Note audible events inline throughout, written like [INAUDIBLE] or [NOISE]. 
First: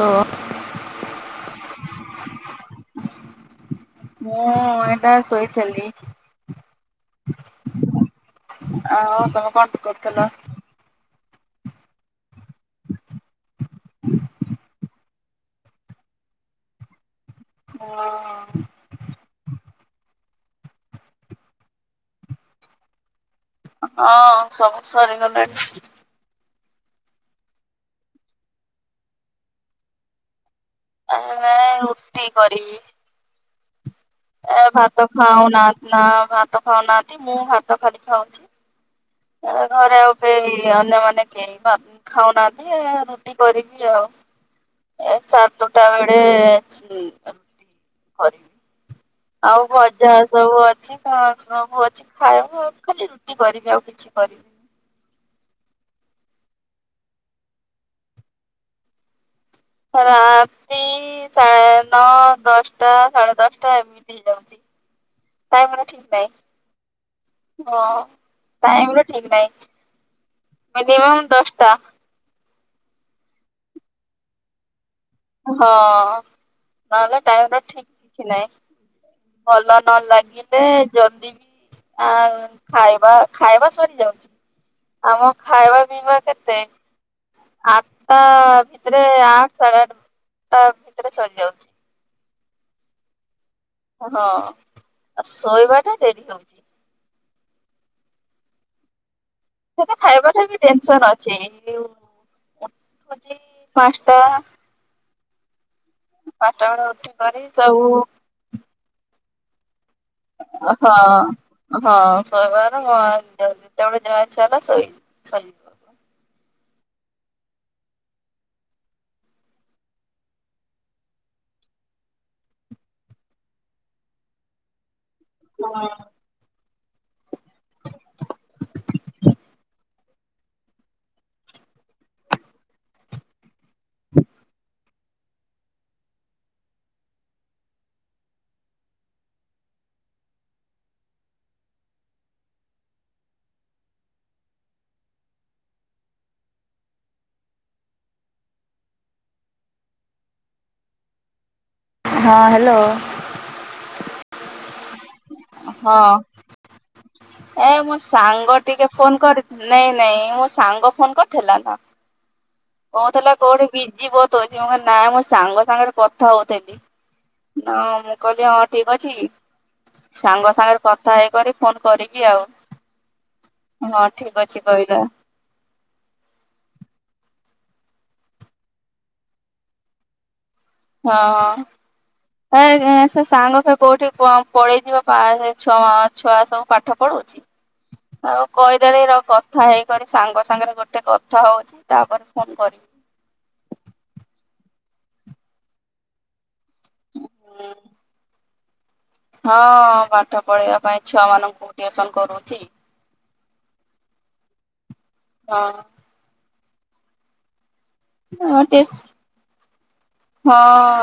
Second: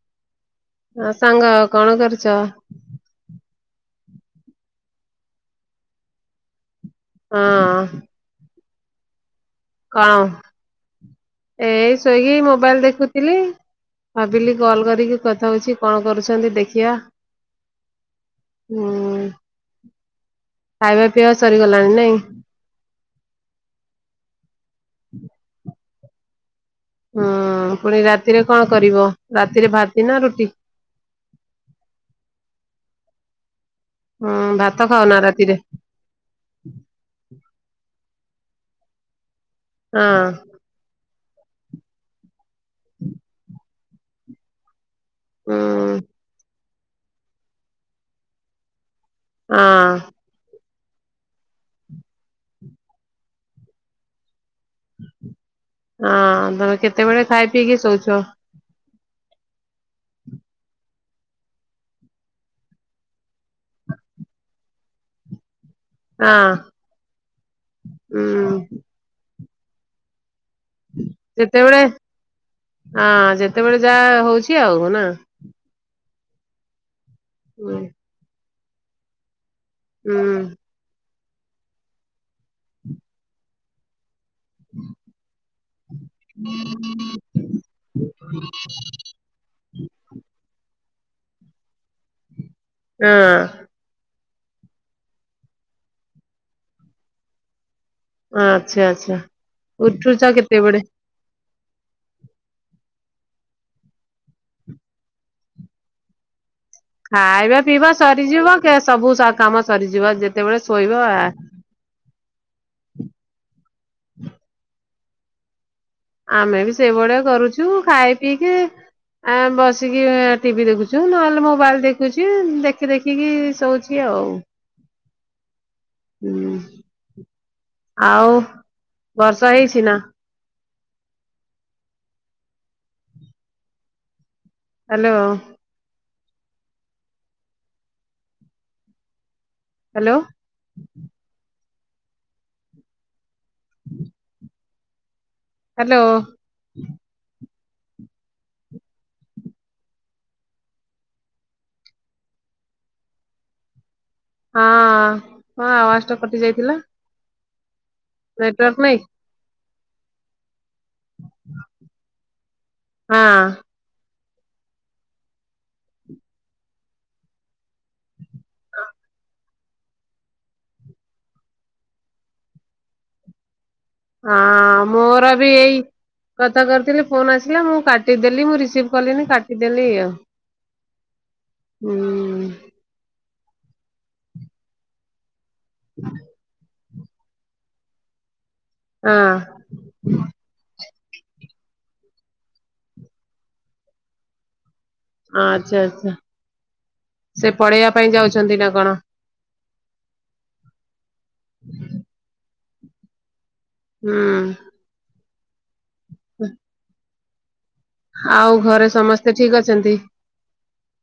ହଁ। ହଁ ସାଙ୍ଗ କଣ କରୁଛ? ମୁଁ ଏଇନା ଶୋଇଥିଲି। ହଁ। ଆଉ ତମେ କଣ? କଣ କରୁଥିଲ? ଏଇ ଶୋଇକି ମୋବାଇଲ ଦେଖୁଥିଲି? ଭାବିଲି କଲ୍ କରିକି କଥା ହଉଛି କଣ କରୁଛନ୍ତି ଦେଖିବା। ହଁ। ହୁଁ ଖାଇବା ପିଇବା ସରିଗଲାଣି ନାଇଁ। ହଁ ସବୁ ସରିଗଲାଣି। ହୁଁ ପୁଣି ରାତିରେ କଣ କରିବ ରାତିରେ ଭାତି ନା ରୁଟି? ଆଁ ନାଇ ରୁଟି କରିବି। ଏ ଭାତ ଖାଉନା ନା ଭାତ ଖାଉନାହାନ୍ତି। ମୁଁ ଭାତ ଖାଲି ଖାଉଛି ଘରେ ହଁ ଆଉ କେହି ଅନ୍ୟମାନେ କେହି ଖାଉନାହାନ୍ତି ରୁଟି କରିବି ଆଉ ଏ ସାତଟା ହୁଁ। ବେଳେ। [UNINTELLIGIBLE] ଆଉ ହଁ ଭଜା ସବୁ ଅଛି। ହଁ ସବୁ ଅଛି ଖାଇବା ଆଉ ଖାଲି ରୁଟି କରିବି ଆଉ କିଛି କରିବି। ହଁ ତମେ କେତେବେଳେ ଖାଇ ପିଇକି ଶୋଉଚ? ରାତି ସା ନଅ ଦଶଟା ସାଢ଼େ ଦଶଟା ଏମିତି। ଟାଇମ ର ଠିକ ହଁ ନାଇଁ ହଁ ହୁଁ ଟାଇମ ର ଠିକ ନାହିଁ। ମିନିମମ୍ ଦଶଟା ଯେତେବେଳେ ଆଁ ଯେତେବେଳେ ଯାହା ହଉଛି ଆଉ ନା? ହଁ ନହେଲେ ଟାଇମ ହୁଁ ଠିକ କିଛି ନାହିଁ ଭଲ। ନ ହୁଁ ଲାଗିଲେ ଜଲଦି ବି ଆଁ ଖାଇବା ଖାଇବା ସରିଯାଉଛି। ଆମ ଖାଇବା ପିଇବା କେତେ ଆଠଟା ଭିତରେ ଏ ଆଠେ ସାଢ଼େ ଆଠ। ତା ଭିତରେ ସରି ଯାଉଛି। ଉଁ। ହଁ ଆଉ ଶୋଇବାଟା ଡେରି ହଉଛି। ଆଚ୍ଛା ଆଛା। ସେତ ଖାଇବାଟା ବି ଟେନସନ ଅଛି [UNINTELLIGIBLE] ପାଞ୍ଚଟା। ପାଟଗଡ଼। ଖାଇବା ପିଇବା ସରିଯିବ କେ ସବୁ କାମ ସରିଯିବ ଯେତେ ଅହଁ ଅହଁ ଶହେବାର ଯେତେବେଳେ ଯାହା ଇଛା ହେଲା ସେଇ। ସମ୍। ଆମେବି ସେଇଭଳିଆ କରୁଚୁ ଖାଇ ପିଇକି ଆମେ ବସିକି ଟିଭି ଦେଖୁଚୁ ନହେଲେ ମୋବାଇଲ୍ ଦେଖୁଚି ଦେଖି ଦେଖିକି ଶୋଉଚି କି ଆଉ। ୍ [UNINTELLIGIBLE] ହୁଁ ଆଉ ବର୍ଷା ହେଇଚିନା? [INAUDIBLE] ହାଲୋ। ହାଲୋ। ହାଲୋ। ହଁ ହାଲୋ। ହଁ କଁ ହଁ ଆବାସଟା କଟି ଯାଇଥିଲା। ଏ ମୋ ସାଙ୍ଗ ନେଟୱାର୍କ ଟିକେ ନାଇଁ ଫୋନ୍ କରି ନାଇଁ ନାଇଁ ମୋ ସାଙ୍ଗ ଫୋନ୍ କରିଥିଲାତ ହଁ କୋଉଥିଲା କୋଉଠି ବିଜି ବହୁତ୍ ହଉଚି ମୁ କହିଲି ନାଁ ମୋସାଙ୍ଗ ସାଙ୍ଗରେ କଥା ହଉଥିଲି। ହଁ ମୁଁ କହିଲି ହଁ ଠିକ୍ ଅଛି ସାଙ୍ଗ ସାଙ୍ଗରେ କଥା ହେଇକରି ଫୋନ୍ କରିବି ଆଉ। ହଁ ଠିକ ଅଛି ହଁ କହିଲା ମୋରବି ଏଇ କଥା କରିଥିଲି ଫୋନ୍ ଆସିଲା ମୁଁ କାଟିଦେଲି ମୁଁ ରିସିଭ କଲିନି କାଟିଦେଲି ଆଉ। ହଁ ହୁଁ ହଁ ଏ ଏ ସେ ସାଙ୍ଗ ସେକୋଉଠି ପ ପଳେଇଥିବ ପା ଛ ଛୁଆ ସବୁ ପାଠ ପଢଉଛି। ଆଉ କହିଦେଲେ ର ହଁ କଥା ହେଇକରି ସାଙ୍ଗ ସାଙ୍ଗରେ ଗୋଟେ କଥା ହଉଚି ତାପରେ ଫୋନ୍ କରିବି। ଆଚ୍ଛା ଆଚ୍ଛା ସେ ପଢ଼େଇବା ପାଇଁ ଯାଉଚନ୍ତିନା କଣ? ହଁ ପାଠ ପଢେଇବା ପାଇଁ ଛୁଆ ମାନଙ୍କୁ ଟିଉସନ୍ କରୁଛି ହୁଁ। ହଁ। [INAUDIBLE] ଆଉ ଘରେ ଟିସ୍ ସମସ୍ତେ ଠିକ୍ ଅଛନ୍ତି। ହଁ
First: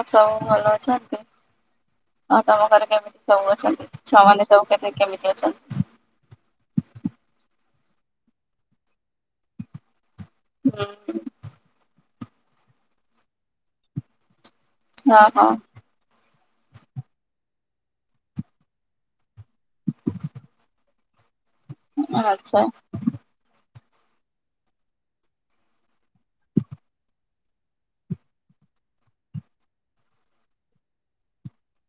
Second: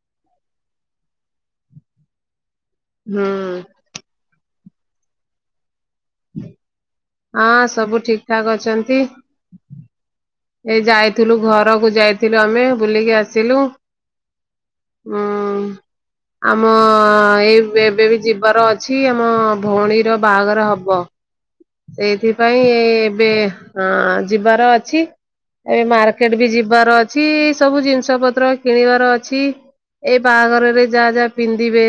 ସବୁ ଭଲ ଅଛନ୍ତି ଆଉ ତମ ଘରେ କେମିତି ହୁଁ ସବୁ ଅଛନ୍ତି? ଛୁଆମାନେ ସବୁ କେଥେ କେମିତି ଅଛନ୍ତି? ହଁ ସବୁ ଠିକ୍ ଠାକ୍ ଅଛନ୍ତି। ଏଇ ହୁଁ ଯାଇଥିଲୁ ଘରକୁ ଯାଇଥିଲୁ ଆମେ ବୁଲିକି ଆସିଲୁ। ହଁ। ହଁ ହଁ ଆମ ଏଇ ଏବେବି ଯିବାର ଅଛି ଆମ ଭଉଣୀର ବାହାଘର ହବ। ଆଚ୍ଛା ସେଇଥିପାଇଁ ଏ ଏବେ ହଁ ଯିବାର ଅଛି। ଏବେ ମାର୍କେଟବି ଯିବାର ଅଛି ସବୁ ଜିନିଷ ପତ୍ର କିଣିବାର ଅଛି। ଏଇ ବାହାଘରରେ ଯାହା ଯାହା ପିନ୍ଧିବେ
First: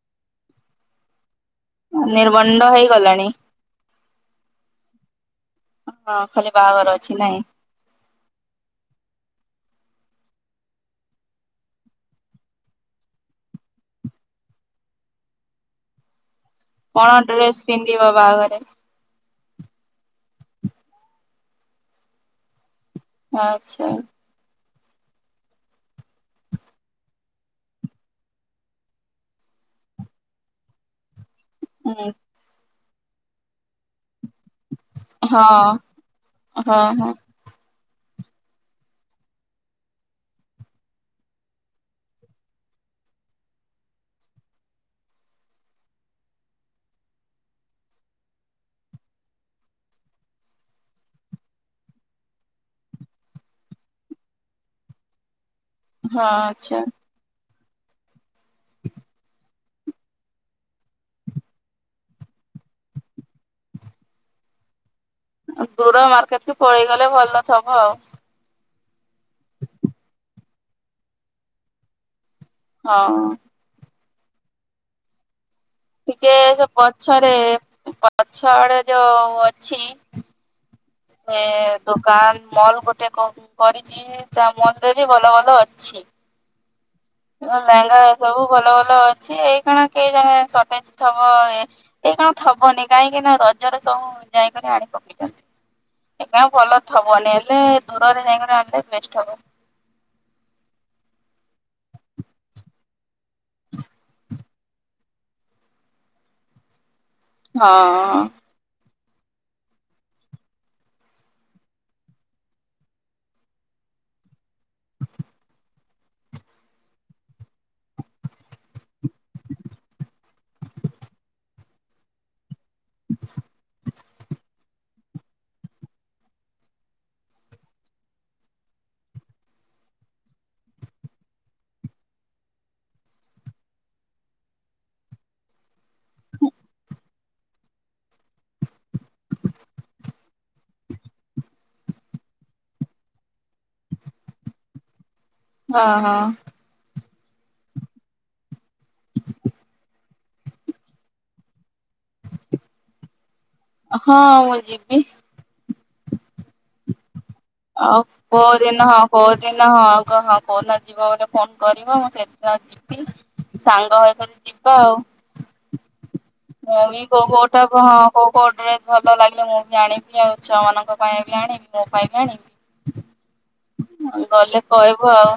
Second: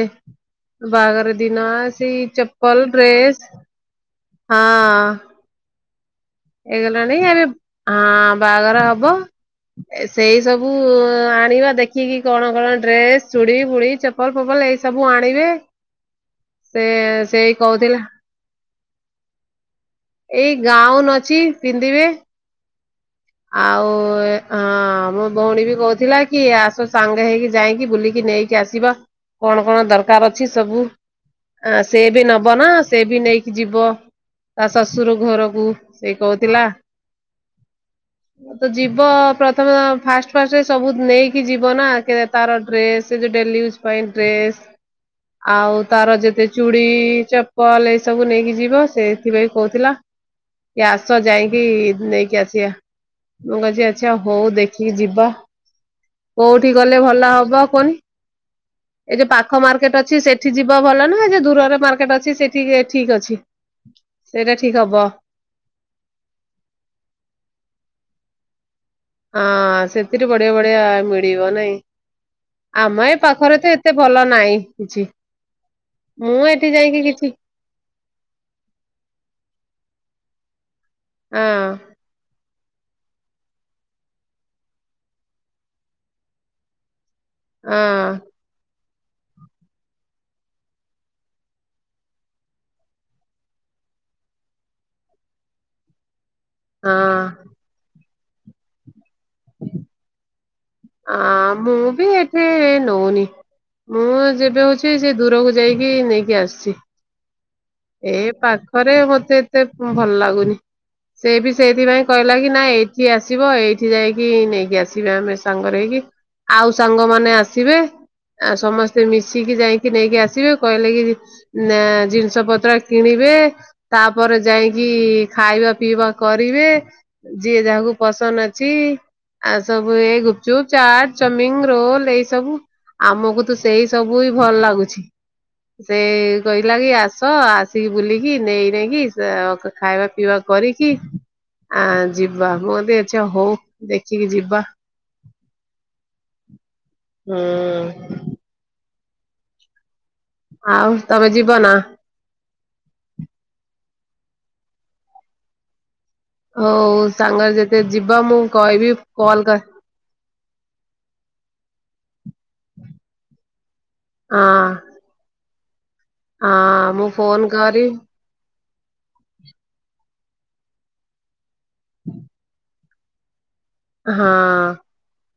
ବାହାଘର ଦିନ ସେଇ ନିର୍ବନ୍ଧ ଚପଲ୍ ହେଇଗଲାଣି। ଡ୍ରେସ୍ ହଁ। ହଁ ଖାଲି ବାହାଘର ଅଛି ହେଇଗଲାଣି ନାଇଁ ହାରି ହଁ ବାହାଘର ହବ। ଏ ସେଇ ସବୁ ଆଣିବା ଦେଖିକି କଣ କଣ ଡ୍ରେସ୍ ଚୁଡ଼ି ଫୁଡ଼ି ପପଲ୍ ଫପଲ୍ ଏଇ ସବୁ ଆଣିବେ ସେ କଣ ଡ୍ରେସ ସେଇ କହୁଥିଲା ପିନ୍ଧିବ ବାହାଘରେ? ଏଇ ଗାଉନ୍ ଅଛି ପିନ୍ଧିବେ। ଆଚ୍ଛା ଆଉ ଏ ହଁ ମୋ ଭଉଣୀବି କହୁଥିଲାକି ଆସ ସାଙ୍ଗେ ହେଇକି ଯାଇକି ବୁଲିକି ନେଇକି ଆସିବା। କଣ କଣ ଦରକାର୍ ଅଛି ସବୁ ଆ ସେବି ନବନା ସେବି ନେଇକି ଯିବ। ତା ଶଶୁରୁ ଘରକୁ ସିଏ କହୁଥିଲା ଅ ହଁ। ତ ଯିବ ପ୍ରଥମେ ଫାଷ୍ଟ ଫାଷ୍ଟରେ ସବୁ ନେଇକି ଯିବ ନା କେ ତାର ଡ୍ରେସ୍ ସେ ଯଉ ଡେଲି ୟୁଜ୍ ପାଇଁ ଡ୍ରେସ୍ ଆଉ ତାର ଯେତେ ଚୁଡ଼ି ଚପଲ ଏଇ ସବୁ ନେଇକି ଯିବ ସେ ଏଥିପାଇଁ କହୁଥିଲା କି ଆସ ଯାଇକି ନେଇକି ଆସିବା। ମୁଁ କଛି ଆ୍ଛା ହଉ ଦେଖିକି ଯିବା। ହଁ କୋଉଠି ଆଚ୍ଛା ଗଲେ ଭଲ ହବ କୁହନି ଏ ଯୋଉ ପା ଖ ମାର୍କେଟ୍ ଅଛି ସେଠି ଯିବ ଭଲ ନାଁ ଜଉ ଦୂରରେ ମାର୍କେଟ୍ ଅଛି ସେଠି ଠିକ୍ ଅଛି? ସେଇଟା ଠିକ୍ ହବ। ଦୂର ମାର୍କେଟ୍ କୁ ପଳେଇ ଗଲେ ଭଲ ଥବ ଆଉ। ହଁ ସେଥିରୁ ବଢ଼ିଆ ବଢ଼ିଆ ମିଳିବ ନାଇଁ ଆମ ଏ ହଁ ପାଖରେ ତ ଏ ଏତେ ଭଲ ନାଇ କିଛି। ଟିକେ ମୁଁ ସେ ଏଠି ଯାଇକି କିଛି ପଛରେ ପଛଆଡ଼େ ଯୋଉ ଅଛି ହଁ ଏଁ ଦୋ କାନ୍ ମଲ୍ ଗୋଟେ କ କରିଛି ତା ମଲ୍ ରେ ବି ଭଲ ଭଲ ଅଛି। ହଁ ଲେହଙ୍ଗା ଏ ସବୁ ଭଲ ଭଲ ଅଛି ଏଇ କାଣା କେ ଜାଗା ସଟେଜ୍ ଥବ ଏ ଏଇ କଣ ଥବନି କାହିଁକି ନା ରଜରେ ସବୁ ଯାଇକରି ଆଣି ପକେଇଛନ୍ତି। ଏ କା ଭଲ ହଁ ଥବନି ହେଲେ ଦୂରରେ ଯାଇକିଣା ଆଣିଲେ ବେଷ୍ଟ ହବ। [INAUDIBLE] ଆ ମୁଁ ବି ଏଠେ ନଉନି ମୁଁ ଯେବେ ହଉଛି ସେ ଦୂରକୁ ଯାଇକି ନେଇକି ଆସିଛି ହଁ ଏ ପା ଖରେ ମତେ ଏତେ ଭଲ ଲାଗୁନି। ସେ ବି ସେଇଥିପାଇଁ କହିଲା କି ନା ଏଇଠି ଆସିବ ଏଇଠି ଯାଇକି ନେଇକି ଆସିବେ ଆମେ। ସାଙ୍ଗରେ ହେଇକି ଆଉ ସାଙ୍ଗମାନେ ଆସିବେ। ଆ ସମସ୍ତେ ମିଶିକି ଯାଇକି ନେଇକି ଆସିବେ କହିଲେ କି ନା ଜିନିଷ ପ ତ୍ର କିଣିବେ ତାପରେ ଯାଇକି ଖାଇବା ପିଇବା କରିବେ ଯିଏ ଯାହାକୁ ପସନ୍ଦ ଅଛି ଆ ସବୁ ଏ ଗୁପ୍ ଚୁପ୍ ଚାଟ୍ ଚମିଙ୍ଗ ରୋଲ ଏଇ ସବୁ। ଆମକୁ ତ ସେଇ ସବୁ ହି ଭଲ ଲାଗୁଛି। ସେ କହିଲା କି ଆସ ଆସିକି ବୁଲିକି ନେଇ ନେଇକି ସା ଖାଇବା ପିଇବା କରିକି ଆ ଯିବା ମୁଁ କହିଦି ଆଚ୍ଛା ହଉ ଦେଖିକି ଯିବା। ହଁ ହଁ। ହୁଁ। ଆଉ ତମେ ଯିବ ନା? ହଁ ମୁଁ ଜିିବି। ହଉ ସାଙ୍ଗ ଯେ ଆଉ [UNINTELLIGIBLE] ଯିବ ଗୋଟେ ଫୋନ୍ କରିବ ମୁଁ ସେଦିନ ଯିବି ସାଙ୍ଗ ହଇକରି ଯିବା ହଁ ଆଉ। ମୁଁ ହଁ ବି କୋ ଫୋନ କୋଉଟାକୁ କରି ହଁ। କୋଉ କୋଉ ଡ୍ରେସ୍ ଭଲ ଲାଗିଲେ ମୁଁ ବି ଆଣିବି ଆଉ ଛୁଆ ମାନଙ୍କ ପାଇଁ ବି ଆଣିବି ମୋ ପାଇଁ ବି ଆଣିବି। ହଁ ଗଲେ କହିବୁ ଆଉ।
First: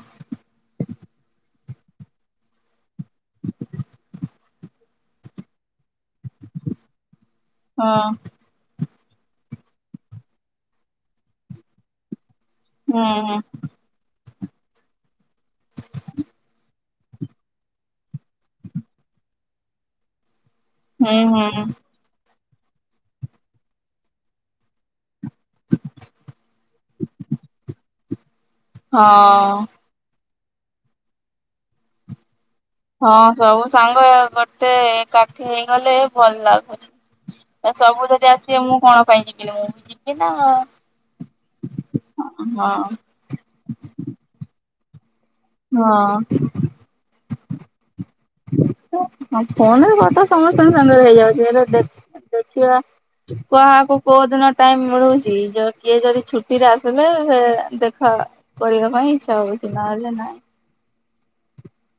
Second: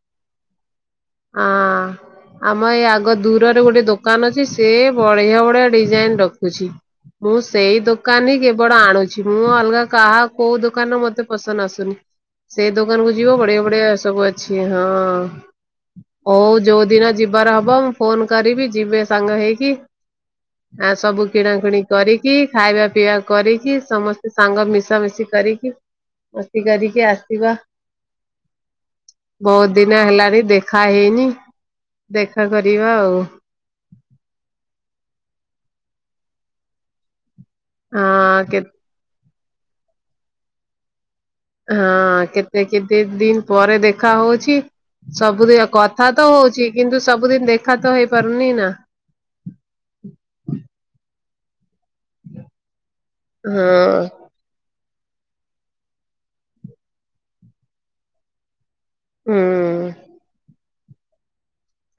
ହଁ। ଆମ ଏଇ ଆଗ ଦୂରରେ ଗୋଟେ ଦୋକାନ ଅଛି ସେ ବଢିଆ ବଢିଆ ଡିଜାଇନ ରଖୁଛି। ବୁଶ୍ ସେଇ ହଁ ଦୋକାନ ହି କେବଳ ଆଣୁଛି ମୁଁ ଅଲଗା କାହା କୋଉ ଦୋକାନ ମତେ ପସନ୍ଦ ଆସୁନି। ସେଇ ଦୋକା କୁ ଯିବ ହୁଁ ବଢିଆ ବଢିଆ ସବୁ ଅଛି, ହଁ ହଉ ଯୋଉଦିନ ଯିବାର ହବ ମୁଁ ଫୋନ କରିବି ଯିବେ ସାଙ୍ଗ ହେଇକି। ଆଁ ହୁଁ ସବୁ ହୁଁ ହୁଁ କିଣାକିଣି କରିକି ଖାଇବା ପିଇବା କରିକି ସମସ୍ତେ ସାଙ୍ଗ ମିଶାମିଶି କରି କି ମସ୍ତି କରିକି ଆସିବା, ହଁ ବହୁତ୍ ଦିନ୍ ନ ହେଲାଣି ଦେଖା ହେଇନି। ଦେଖା କରିବା। ହଁ ଆଉ। ସବୁ ସାଙ୍ଗ ଗୋଟେ ଏକାଠି ହେଇଗଲେ ଭଲ ଲାଗୁଛି। ତ ସବୁ ଯଦି ହଁ କେ ଆସିବେ ମୁଁ କଣ ପାଇଁ ଯିବିନି ମୁଁ ବି ଯିବି ନା। ହଁଅ-ଅ କେତେ ହଁ। କେତେ ଦିନ ପରେ ଦେଖା ହଉଛି। ସବୁଦିନ କଥା ତ ହଁ ହଉଛି କିନ୍ତୁ ସବୁଦିନ ଦେଖା ତ ହେଇପାରୁନି ନା। [INAUDIBLE] ଫୋନରେ କଥା ସମସ୍ତଙ୍କ ସାଙ୍ଗରେ ହେଇଯାଉଛି ହେଲେ ଦେଖ୍ ଦେଖିବା କାହାକୁ ହଁ କୋଉ ଦିନ ଟାଇମ୍ ମିଳୁଛି ଯ କିଏ ଯଦି ଛୁଟିରେ ଆସିଲେ ଫେର୍ ଦେଖା ହେବା। କରିବା ପାଇଁ ଇଚ୍ଛା ହଉଛି ହୁଁ। ନହେଲେ ନାଇଁ।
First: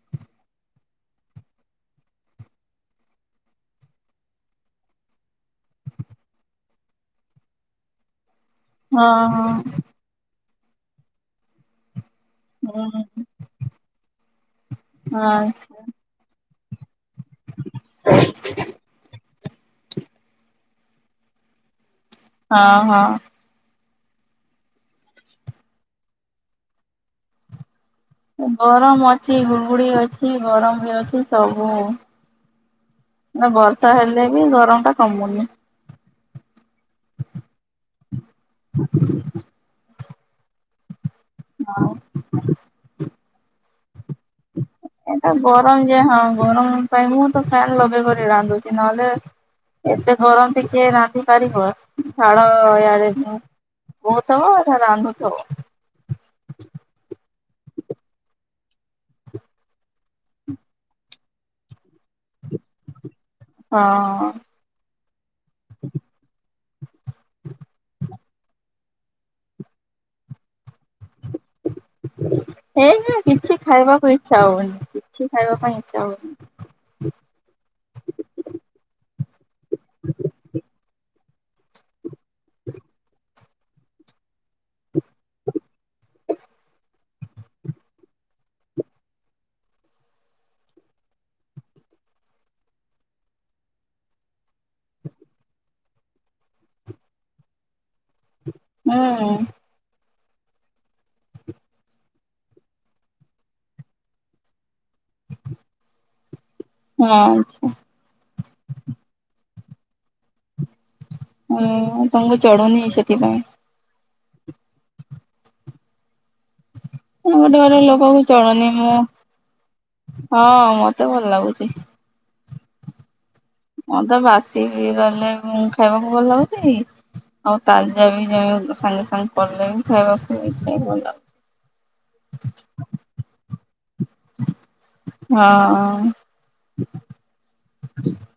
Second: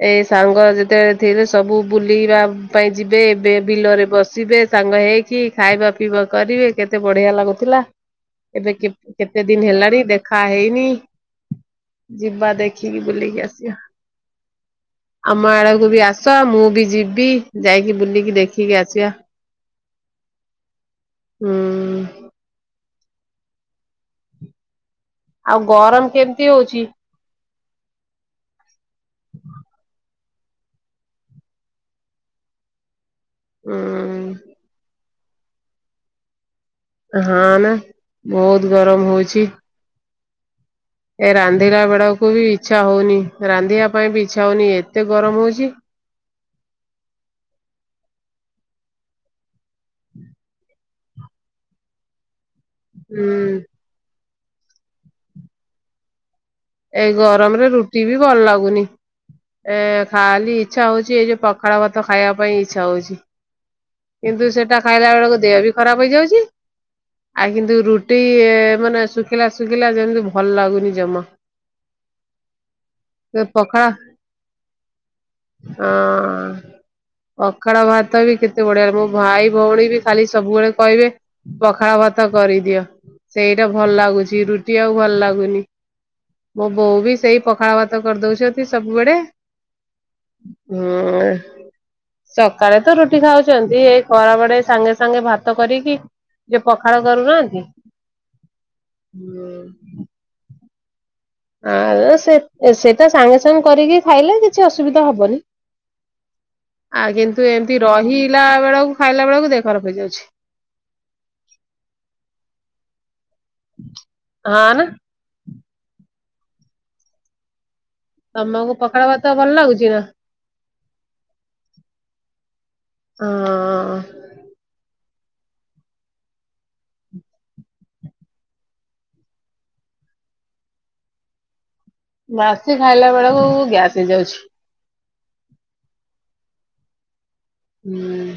ଏ ସାଙ୍ଗ ଯେତେବେଳେ ଥିଲେ ସବୁ ବୁଲିବା ପାଇଁ ଯିବେ ଏବେ ବିଲରେ ବସିବେ ସାଙ୍ଗ ହେଇ। କି, ଖାଇବା ପିଇବା କରିବେ କେତେ ବଢିଆ ଲାଗୁଥିଲା। ଏବେ କେ ହଁ କେତେ ଦିନ ହେଲାଣି ଦେଖା ହେଇନି। ଯିବା ଦେଖିକି ହଁ ବୁଲିକି ଆସିବା। ଆମ ଆଚ୍ଛା ଆଡକୁ ବି ଆସ ମୁଁ ବି ଯିବି ଯାଇକି ବୁଲିକି ଦେଖିକି ଆସିବା। ହୁଁ। ହଁ ହଁ। ଆଉ ଗରମ କେମିତି ହଉଛି? ଗରମ ଅଛି ଗୁଡ଼ଗୁଡି ଅଛି ଗରମ ବି ଅଛି ସବୁ ନା ବର୍ଷା ହେଲେ ବି ଉଁ ଗରମଟା କମୁନି। ହଁ ନା, ବହୁତ ଗରମ ହଉଛି। ଏ ରାନ୍ଧିଲା ହଁ ବେଳକୁ ବି ଇଚ୍ଛା ହଉନି ରାନ୍ଧିବା ପାଇଁ ବି ଇଚ୍ଛା ହଉନି ଏତେ ଗରମ ହଉଛି। ଯେ ହଁ ଗରମ ପାଇଁ ମୁଁ ତ ଫ୍ୟାନ୍ ଲଗେଇକି କରି ରାନ୍ଧୁଛି ନହେଲେ ଏତେ ଗରମ ଯେ କିଏ ରାନ୍ଧି ପାରିବ? ଝାଳ ୟାଡେ ହୁଁ। ବୋହୁଥବ ସେଆଡେ ରାନ୍ଧୁଥିବ। ଏଇ ଗରମରେ ରୁଟି ବି ଭଲ ଲାଗୁନି। ଏ ଖାଲି ଇଚ୍ଛା ହଉଛି ଏଇ ଯୋଉ ପଖାଳ ଭାତ ଖାଇବା ପାଇଁ ଇଚ୍ଛା ହଉଛି। ହଁ କିନ୍ତୁ ସେଟା ଖାଇଲା ବେଳକୁ ଦେହ ବି ଖରାପ ହେଇଯାଉଛି। ଆଉ କିନ୍ତୁ ରୁଟି-ଇ-ଇ-ଇ ମାନେ ଶୁଖିଲା ଶୁଖିଲା ଯେମିତି ଭଲ ଲାଗୁନି ଜମା। ହେଇ କିଛି ପଖାଳ ଖାଇବାକୁ ଇଚ୍ଛା ହଉନି କିଛି ଖାଇବା ପାଇଁ ଇଚ୍ଛା ହଉନି ହଁ। ପଖାଳ ଭାତ ବି କେତ୍ କେତେ ବଢିଆ, ମୋ ଭାଇ ଭଉଣୀ ବି ଖାଲି ସବୁବେଳେ କହିବେ ପଖାଳ ଭାତ କରିଦିଅ। ସେଇଟା ଭଲ ଲାଗୁଛି, ରୁଟି ଆଉ ଭଲ ଲାଗୁନି ମୋ ବୋଉ ବି ସେଇ ପଖାଳ ଭାତ କରି ଦଉଛନ୍ତି ସବୁବେଳେ ହୁଁ-ଉଁ-ଉଁ, ସକାଳେ ତ ରୁଟି ଖାଉ ଛନ୍ତି, ଏଇ ଖରାବେଳେ ସାଙ୍ଗେସାଙ୍ଗେ ଭାତ କରିକି ଯିଏ ପଖାଳ କରୁନାହାନ୍ତି ହୁଁ ଆଉ ସେ ସେଟା ସାଙ୍ଗେ ସାଙ୍ଗେ କରିକି ଖାଇଲେ କିଛି ଅସୁବିଧା ହବନି ହଁ ଆଉ କିନ୍ତୁ ଆଚ୍ଛା ଏମିତି ରହିଲା ବେଳକୁ ଖାଇଲା ବେଳକୁ ଦେହ ଖରା ପ ହେଇଯାଉଛି। ହୁଁ ତମଙ୍କୁ ଚଢୁନି ସେଥିପାଇଁ। ଆ ନା ମୁ ଗୋଟେ ଘର ଲୋକ କ ଚଳୁନି ତମକୁ ମୁଁ ପଖାଳ ଭାତ ଭଲ ଲାଗୁଛି ନା ହଁ ମତେ ଭଲ ଲାଗୁଛି। ହଁ। ହଁ ତ ବାସି ରହିଗଲେ ଖାଇବାକୁ ଭଲ ଲାଗୁଛି ଆଉ ତାଜା ବି ସାଙ୍ଗେ ସାଙ୍ଗେ ପଡିଲେ ବି ଖାଇବାକୁ ମି ଭଲ ବାସି ଖାଇଲା ବେଳକୁ ଗ୍ୟାସ ହେଇ ଯାଉଛି। ହଁ। ହୁଁ।